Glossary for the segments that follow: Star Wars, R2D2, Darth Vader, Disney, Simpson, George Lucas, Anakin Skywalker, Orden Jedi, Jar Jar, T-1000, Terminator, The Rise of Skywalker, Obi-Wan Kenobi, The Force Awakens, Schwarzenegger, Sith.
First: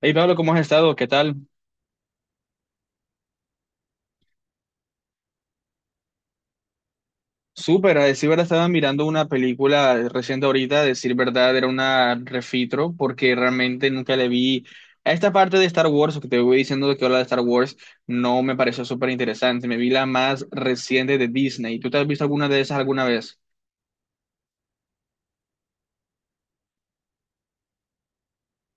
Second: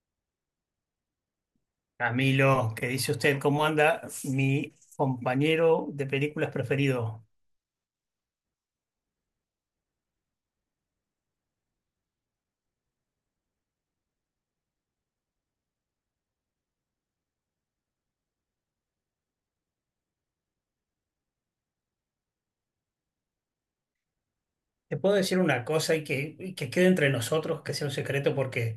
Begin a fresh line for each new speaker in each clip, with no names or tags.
Hey Pablo, ¿cómo has estado? ¿Qué tal?
Camilo, ¿qué dice usted? ¿Cómo anda mi compañero de películas preferido?
Súper, a decir verdad, estaba mirando una película reciente ahorita, a decir verdad, era una refitro, porque realmente nunca le vi a esta parte de Star Wars, o que te voy diciendo de que habla de Star Wars, no me pareció súper interesante. Me vi la más reciente de Disney. ¿Tú te has visto alguna de esas alguna vez?
Te puedo decir una cosa y que quede entre nosotros, que sea un secreto, porque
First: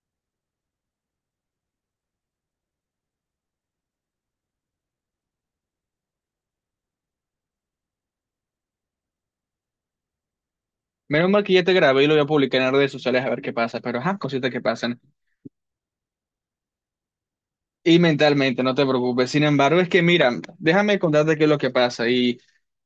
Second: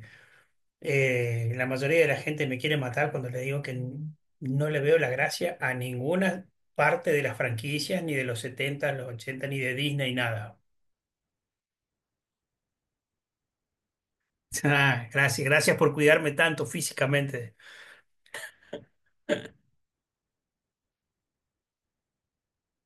la mayoría de la gente me quiere matar cuando le digo que no le veo la gracia a ninguna parte de las franquicias, ni de los 70, los 80 ni de Disney, nada.
Menos mal que ya te grabé y lo voy a publicar en las redes sociales a ver qué pasa, pero ajá, cositas que pasan.
Ah, gracias, gracias por cuidarme tanto físicamente.
Y mentalmente, no te preocupes. Sin embargo, es que mira, déjame contarte qué es lo que pasa. Y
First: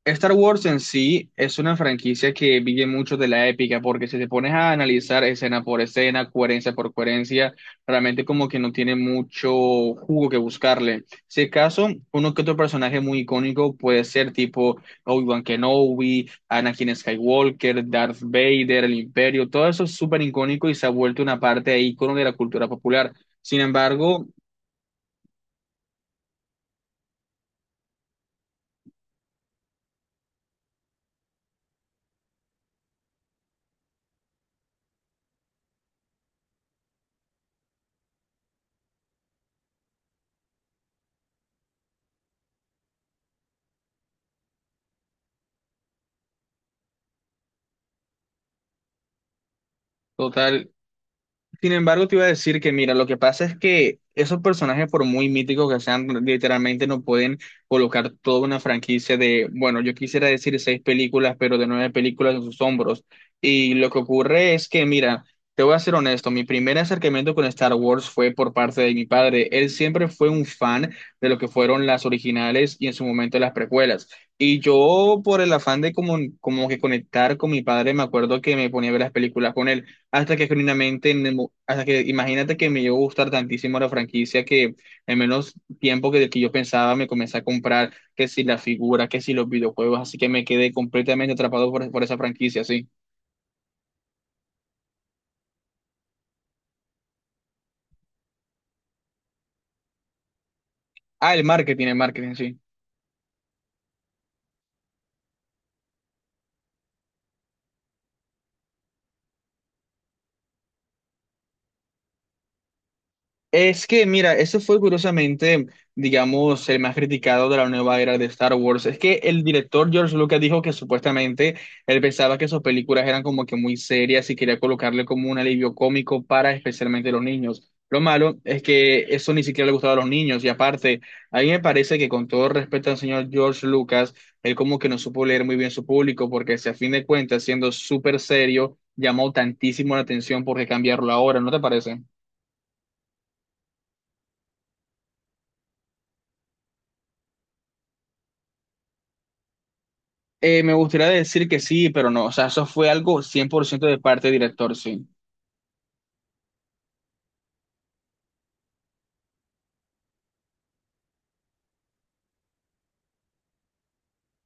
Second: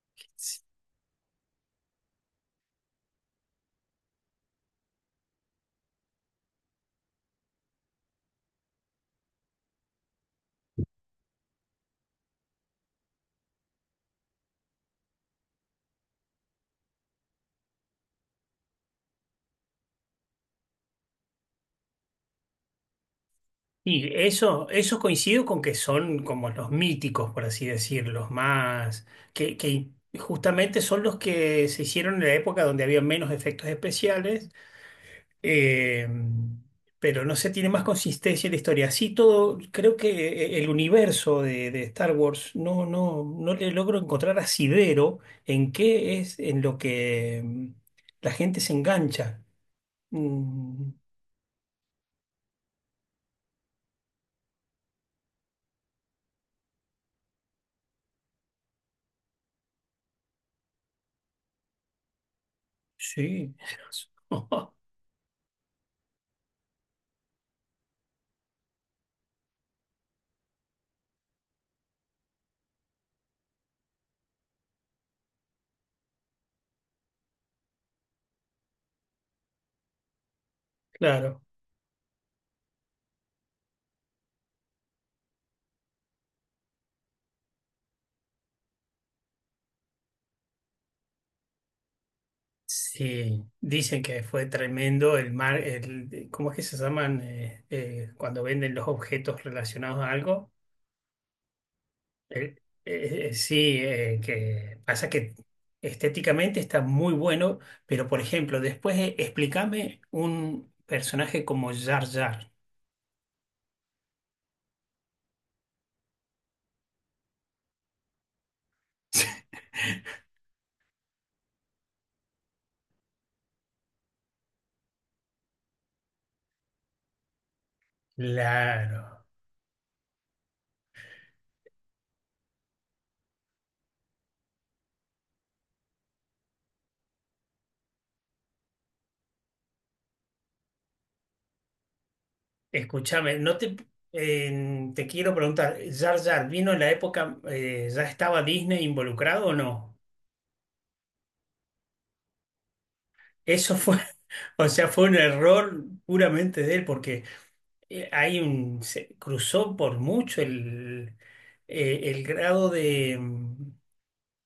Star Wars en sí es una franquicia que vive mucho de la épica, porque si te pones a analizar escena por escena, coherencia por coherencia, realmente como que no tiene mucho jugo que buscarle. Si acaso, uno que otro personaje muy icónico puede ser tipo Obi-Wan Kenobi, Anakin Skywalker, Darth Vader, el Imperio, todo eso es súper icónico y se ha vuelto una parte de icono de la cultura popular. Sin
Y
embargo,
eso coincido con que son como los míticos, por así decirlo, los más, que justamente son los que se hicieron en la época donde había menos efectos especiales, eh, pero no se tiene más consistencia en la historia. Así todo, creo que el universo de Star Wars no le logro encontrar asidero en qué es en lo que la gente se engancha.
total.
Mm,
Sin embargo, te iba a decir que, mira, lo que pasa es que esos personajes, por muy míticos que sean, literalmente no pueden colocar toda una franquicia de, bueno, yo quisiera decir seis películas, pero de nueve películas en sus hombros.
sí,
Y lo que ocurre es que, mira, te voy a ser honesto, mi primer acercamiento con Star Wars fue por parte de mi padre. Él siempre fue un fan de lo que fueron las originales y en su momento las precuelas. Y yo, por el afán de como, como que conectar con mi padre, me acuerdo que me ponía a ver las películas con él hasta que genuinamente,
claro.
hasta que imagínate que me llegó a gustar tantísimo la franquicia que en menos tiempo que yo pensaba me comencé a comprar que si la figura, que si los videojuegos, así que me quedé completamente atrapado por esa franquicia, sí.
Sí, dicen que fue tremendo el mar, el, ¿cómo es que se llaman cuando venden los objetos relacionados a algo?
Ah, el marketing, sí.
El- sí, que pasa que estéticamente está muy bueno, pero por ejemplo, después explícame un personaje como Jar Jar.
Es que, mira, ese fue curiosamente, digamos, el más criticado de la nueva era de Star Wars. Es que el director George Lucas dijo que supuestamente él pensaba que sus películas eran como que muy serias y quería colocarle como un alivio cómico para especialmente los niños. Lo malo es que
Claro,
eso ni siquiera le gustaba a los niños. Y aparte, a mí me parece que con todo respeto al señor George Lucas, él como que no supo leer muy bien su público, porque si a fin de cuentas, siendo súper serio, llamó tantísimo la atención porque cambiarlo ahora, ¿no te parece?
escúchame, no te, te quiero preguntar, ¿Jar Jar vino en la época, ya estaba Disney involucrado o no?
Me gustaría decir que sí, pero no, o sea, eso fue algo cien por
Eso
ciento de
fue,
parte del
o
director,
sea,
sí.
fue un error puramente de él, porque hay un, se cruzó por mucho el grado de,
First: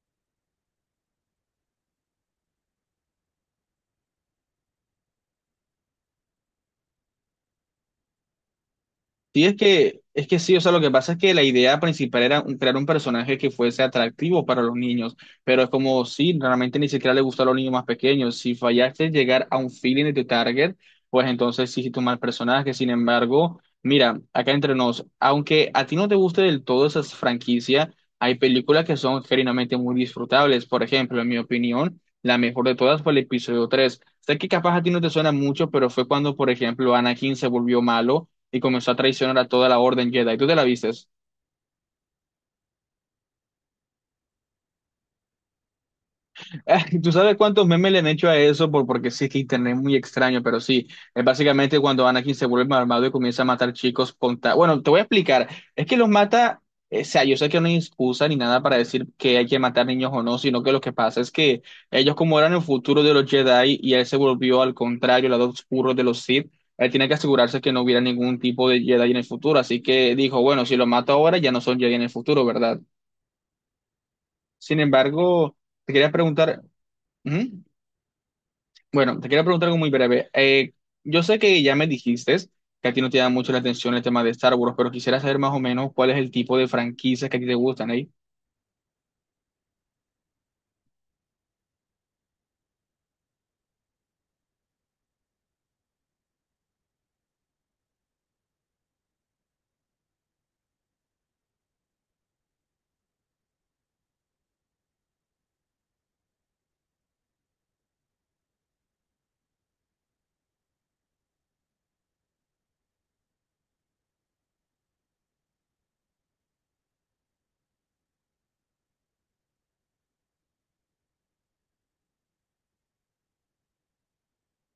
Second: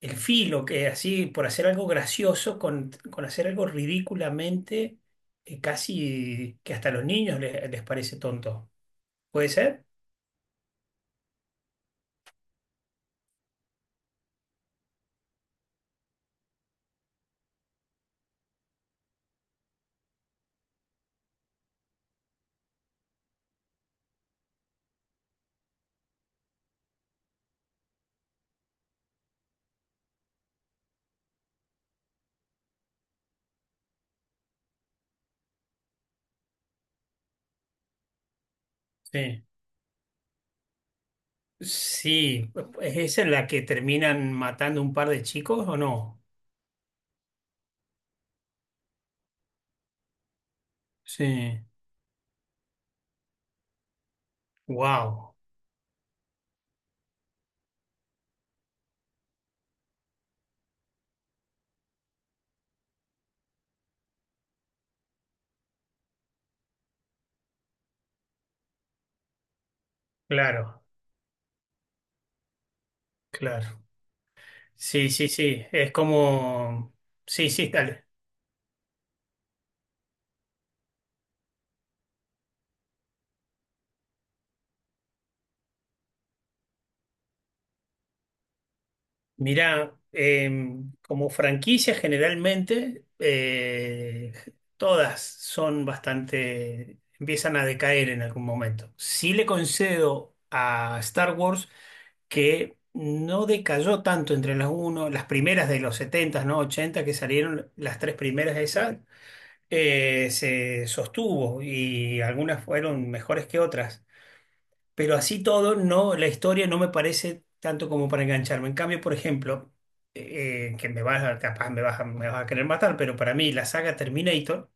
el filo, que así, por hacer algo gracioso, con hacer algo ridículamente, casi que hasta a los niños les parece tonto.
Sí,
¿Puede ser?
es que sí, o sea, lo que pasa es que la idea principal era crear un personaje que fuese atractivo para los niños, pero es como si realmente ni siquiera le gusta a los niños más pequeños. Si fallaste en llegar a un feeling de tu target, pues entonces sí hiciste un mal personaje. Sin embargo, mira, acá entre nos, aunque a ti no te guste del todo esa franquicia, hay películas que son genuinamente muy disfrutables. Por ejemplo, en mi opinión, la mejor de todas fue el episodio tres. Sé que capaz a ti no te suena mucho, pero fue cuando, por ejemplo, Anakin se volvió malo y comenzó a traicionar
Sí.
a toda la Orden Jedi. ¿Tú te la vistes?
Sí, ¿es esa en la que terminan matando un par de chicos o no?
¿Tú sabes cuántos memes le han hecho a eso? Por, porque sí, es que internet es muy extraño, pero sí, es
Sí.
básicamente cuando Anakin se vuelve malvado y comienza a matar chicos bueno, te voy a
Wow,
explicar. Es que los mata, o sea, yo sé que no hay excusa ni nada para decir que hay que matar niños o no, sino que lo que pasa es que ellos como eran el futuro de los Jedi y él se volvió al contrario, el lado oscuro de los Sith. Él tiene que asegurarse que no hubiera ningún tipo de Jedi en el futuro, así que dijo, bueno, si
claro,
lo mato ahora ya no son Jedi en el futuro, ¿verdad?
claro.
Sin
Sí, sí,
embargo,
sí,
te
es
quería preguntar,
como, sí,
ujú.
sí, dale.
Bueno, te quería preguntar algo muy breve. Yo sé que ya me dijiste que a ti no te da mucho la atención el tema de Star Wars, pero quisiera saber más o menos cuál es el tipo de franquicias que a ti te gustan, ¿eh?
Mirá, como franquicia generalmente, todas son bastante, empiezan a decaer en algún momento. Sí le concedo a Star Wars que no decayó tanto entre las uno, las primeras de los 70, ¿no? Ochenta que salieron, las tres primeras de esas, se sostuvo y algunas fueron mejores que otras. Pero así todo, no, la historia no me parece tanto como para engancharme. En cambio, por ejemplo, que me vas a, capaz me vas a querer matar, pero para mí la saga Terminator,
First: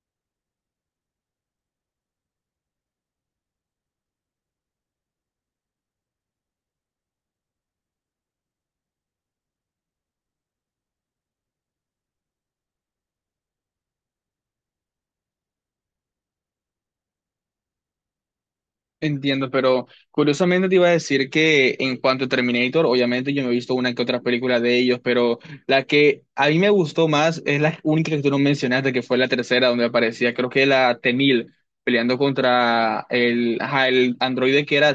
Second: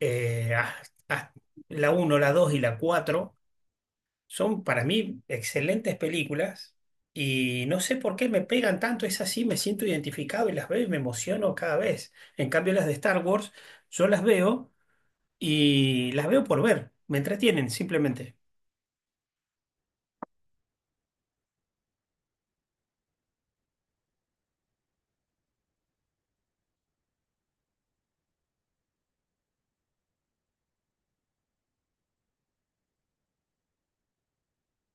eh, ah, ah, la uno, la 2 y la 4 son para mí excelentes películas y no sé por qué me pegan tanto, es así, me siento identificado y las veo y me emociono cada vez. En cambio, las de Star Wars, yo las veo y las veo por ver, me entretienen simplemente.
Entiendo, pero curiosamente te iba a decir que en cuanto a Terminator, obviamente yo me he visto una que otra película de ellos, pero la que a mí me gustó más es la única que tú no mencionaste, que fue la tercera, donde aparecía, creo que la T-1000, peleando contra el, ajá, el androide que era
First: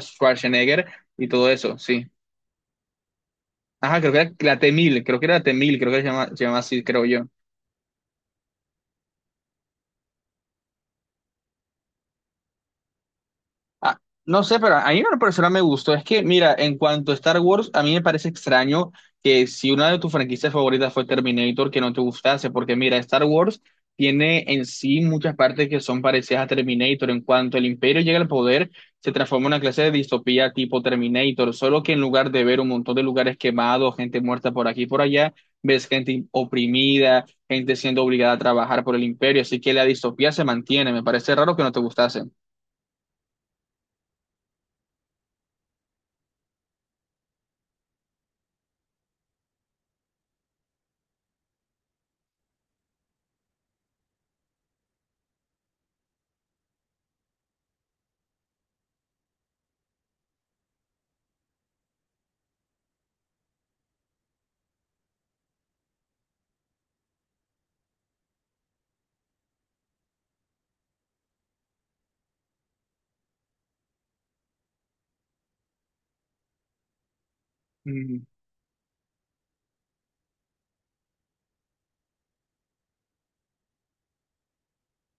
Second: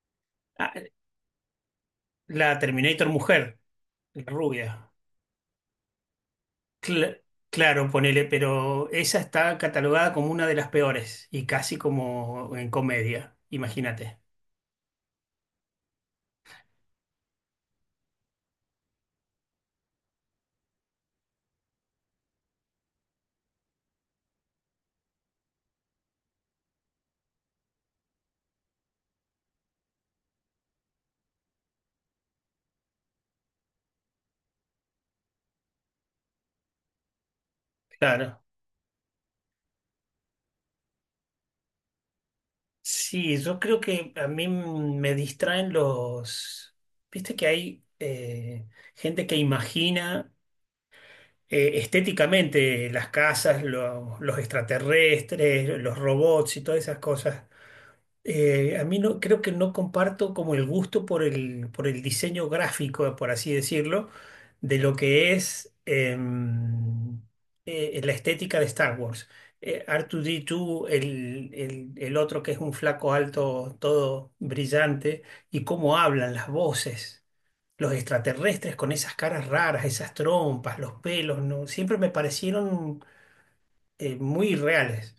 Ah,
Schwarzenegger y todo eso, sí.
la Terminator Mujer.
Ajá, creo que era la
Rubia.
T-1000, creo que era la T-1000, creo que se llama así, creo
Cl-
yo.
claro, ponele, pero esa está catalogada como una de las peores y casi como en comedia,
Ah,
imagínate.
no sé, pero a mí una persona me gustó. Es que, mira, en cuanto a Star Wars, a mí me parece extraño que si una de tus franquicias favoritas fue Terminator, que no te gustase, porque mira, Star Wars tiene en sí muchas partes que son parecidas a Terminator. En cuanto el imperio llega al poder, se transforma en una clase de distopía tipo Terminator, solo que en lugar de ver un montón de lugares quemados, gente muerta por aquí y por allá, ves gente oprimida, gente siendo obligada a
Claro.
trabajar por el imperio, así que la distopía se mantiene. Me parece raro que no te gustase.
Sí, yo creo que a mí me distraen los... Viste que hay gente que imagina estéticamente las casas, los extraterrestres, los robots y todas esas cosas. A mí no, creo que no comparto como el gusto por el diseño gráfico, por así decirlo, de lo que es la estética de Star Wars. R2D2, el otro que es un flaco alto, todo brillante, y cómo hablan las voces, los extraterrestres con esas caras raras, esas trompas, los pelos, ¿no? Siempre me parecieron muy reales.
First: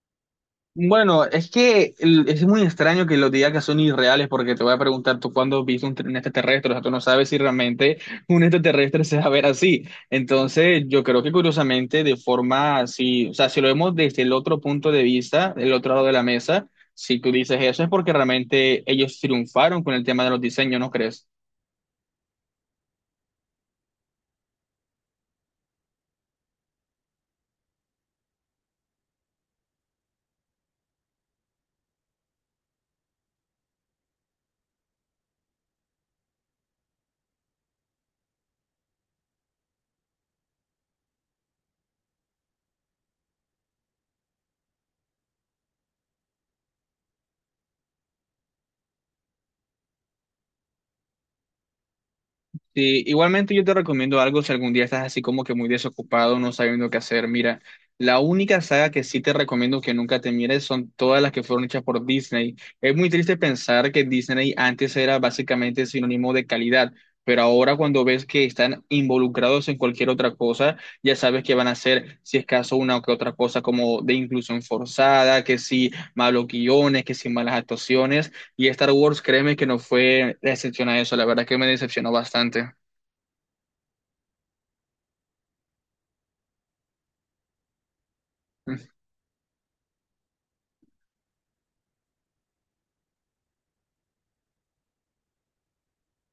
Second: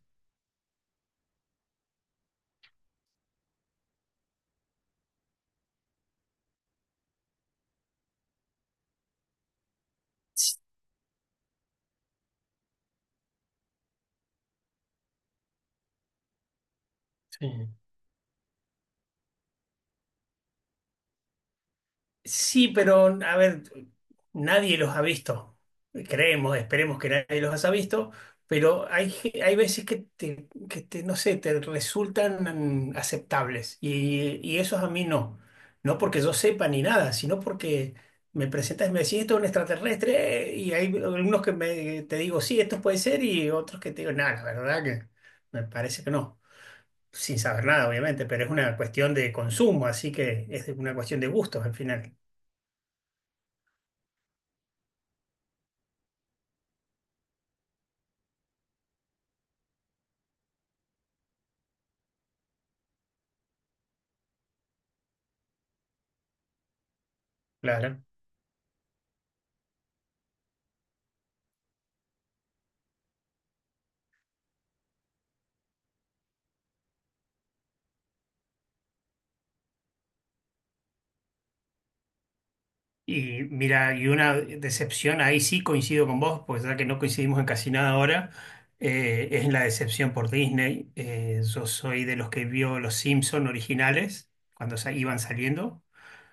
Bueno, es que es muy extraño que los digas que son irreales porque te voy a preguntar tú cuándo viste un extraterrestre, o sea, tú no sabes si realmente un extraterrestre se va a ver así. Entonces, yo creo que curiosamente, de forma así, o sea, si lo vemos desde el otro punto de vista, el otro lado de la mesa, si tú dices
Sí.
eso es porque realmente ellos triunfaron con el tema de los diseños, ¿no crees?
Sí, pero a ver, nadie los ha visto. Creemos, esperemos que nadie los haya visto, pero hay veces que te, no sé, te resultan aceptables. Y esos a mí no. No porque yo sepa ni nada, sino porque me presentas y me decís, esto es un extraterrestre, y hay algunos que me, te digo, sí, esto puede ser, y otros que te digo, nada, la verdad que me parece que no. Sin saber nada, obviamente, pero es una cuestión de consumo, así que es una cuestión de gustos al final.
Sí, igualmente yo te recomiendo algo si algún día estás así como que muy desocupado, no sabiendo qué hacer. Mira, la única saga que sí te recomiendo que nunca te mires son todas las que fueron hechas por Disney. Es muy triste pensar que Disney antes era básicamente sinónimo de calidad, pero ahora
Claro.
cuando ves que están involucrados en cualquier otra cosa, ya sabes que van a hacer, si es caso, una o que otra cosa como de inclusión forzada, que si malos guiones, que si malas actuaciones. Y Star Wars, créeme que no fue excepción a eso, la verdad que me decepcionó bastante.
Y mira, y una decepción, ahí sí coincido con vos, pues ya que no coincidimos en casi nada ahora, es la decepción por Disney. Yo soy de los que vio los Simpson originales cuando iban saliendo.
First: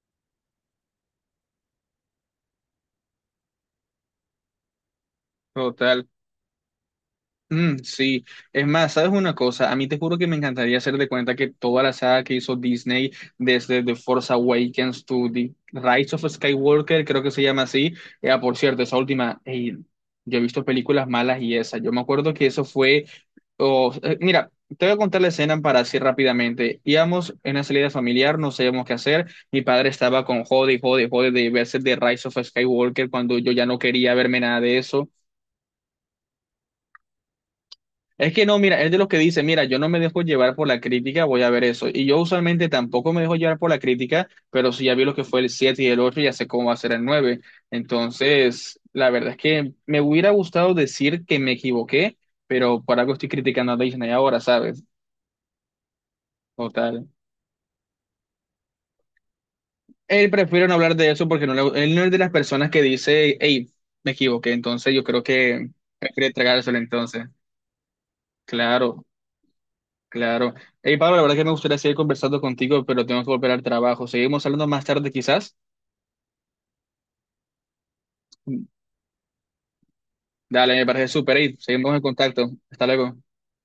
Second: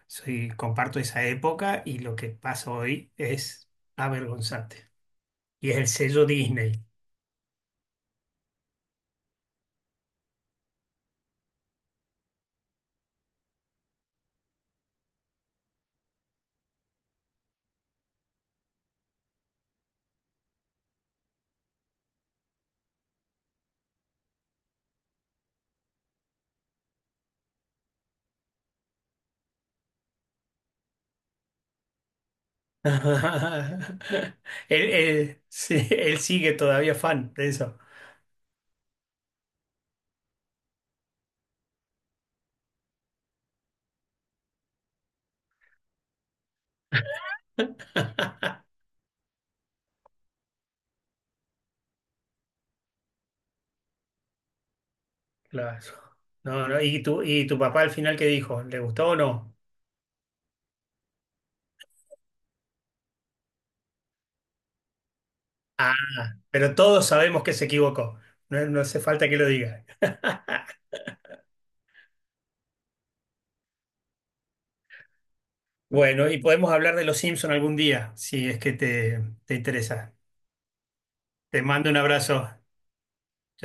Soy, comparto esa época y lo que pasa hoy es avergonzante. Y es el
Total.
sello Disney.
Sí, es más, ¿sabes una cosa? A mí te juro que me encantaría hacer de cuenta que toda la saga que hizo Disney, desde The Force Awakens to The Rise of Skywalker, creo que se llama así. Por cierto, esa última, ey, yo he visto películas malas y esa. Yo me acuerdo que eso fue. Mira, te voy a contar la escena para así rápidamente. Íbamos en una salida familiar, no sabíamos qué hacer. Mi padre estaba con jode, y jode, y jode de verse The Rise of Skywalker cuando yo ya no
Él,
quería verme nada de eso.
él sí, él sigue todavía fan de eso.
Es que no, mira, es de los que dice, mira, yo no me dejo llevar por la crítica, voy a ver eso. Y yo usualmente tampoco me dejo llevar por la crítica, pero si ya vi lo que fue el 7 y el 8, ya sé cómo va a ser el 9. Entonces, la verdad es que me hubiera gustado decir que me equivoqué, pero por algo estoy criticando a Disney ahora, ¿sabes?
Claro. No, no, ¿y
Total.
tu papá al final qué dijo? ¿Le gustó o no?
Él prefiere no hablar de eso porque él no es de las personas que dice, hey, me equivoqué. Entonces, yo creo que
Ah,
prefiere
pero
tragárselo
todos
entonces.
sabemos que se equivocó. No, no hace
Claro.
falta que lo diga.
Claro. Hey, Pablo, la verdad que me gustaría seguir conversando contigo, pero tengo que volver al trabajo. Seguimos hablando más tarde, quizás.
Bueno, y podemos hablar de los Simpson algún día, si es que te, interesa.
Dale, me parece súper. Hey,
Te mando
seguimos
un
en contacto.
abrazo.
Hasta luego.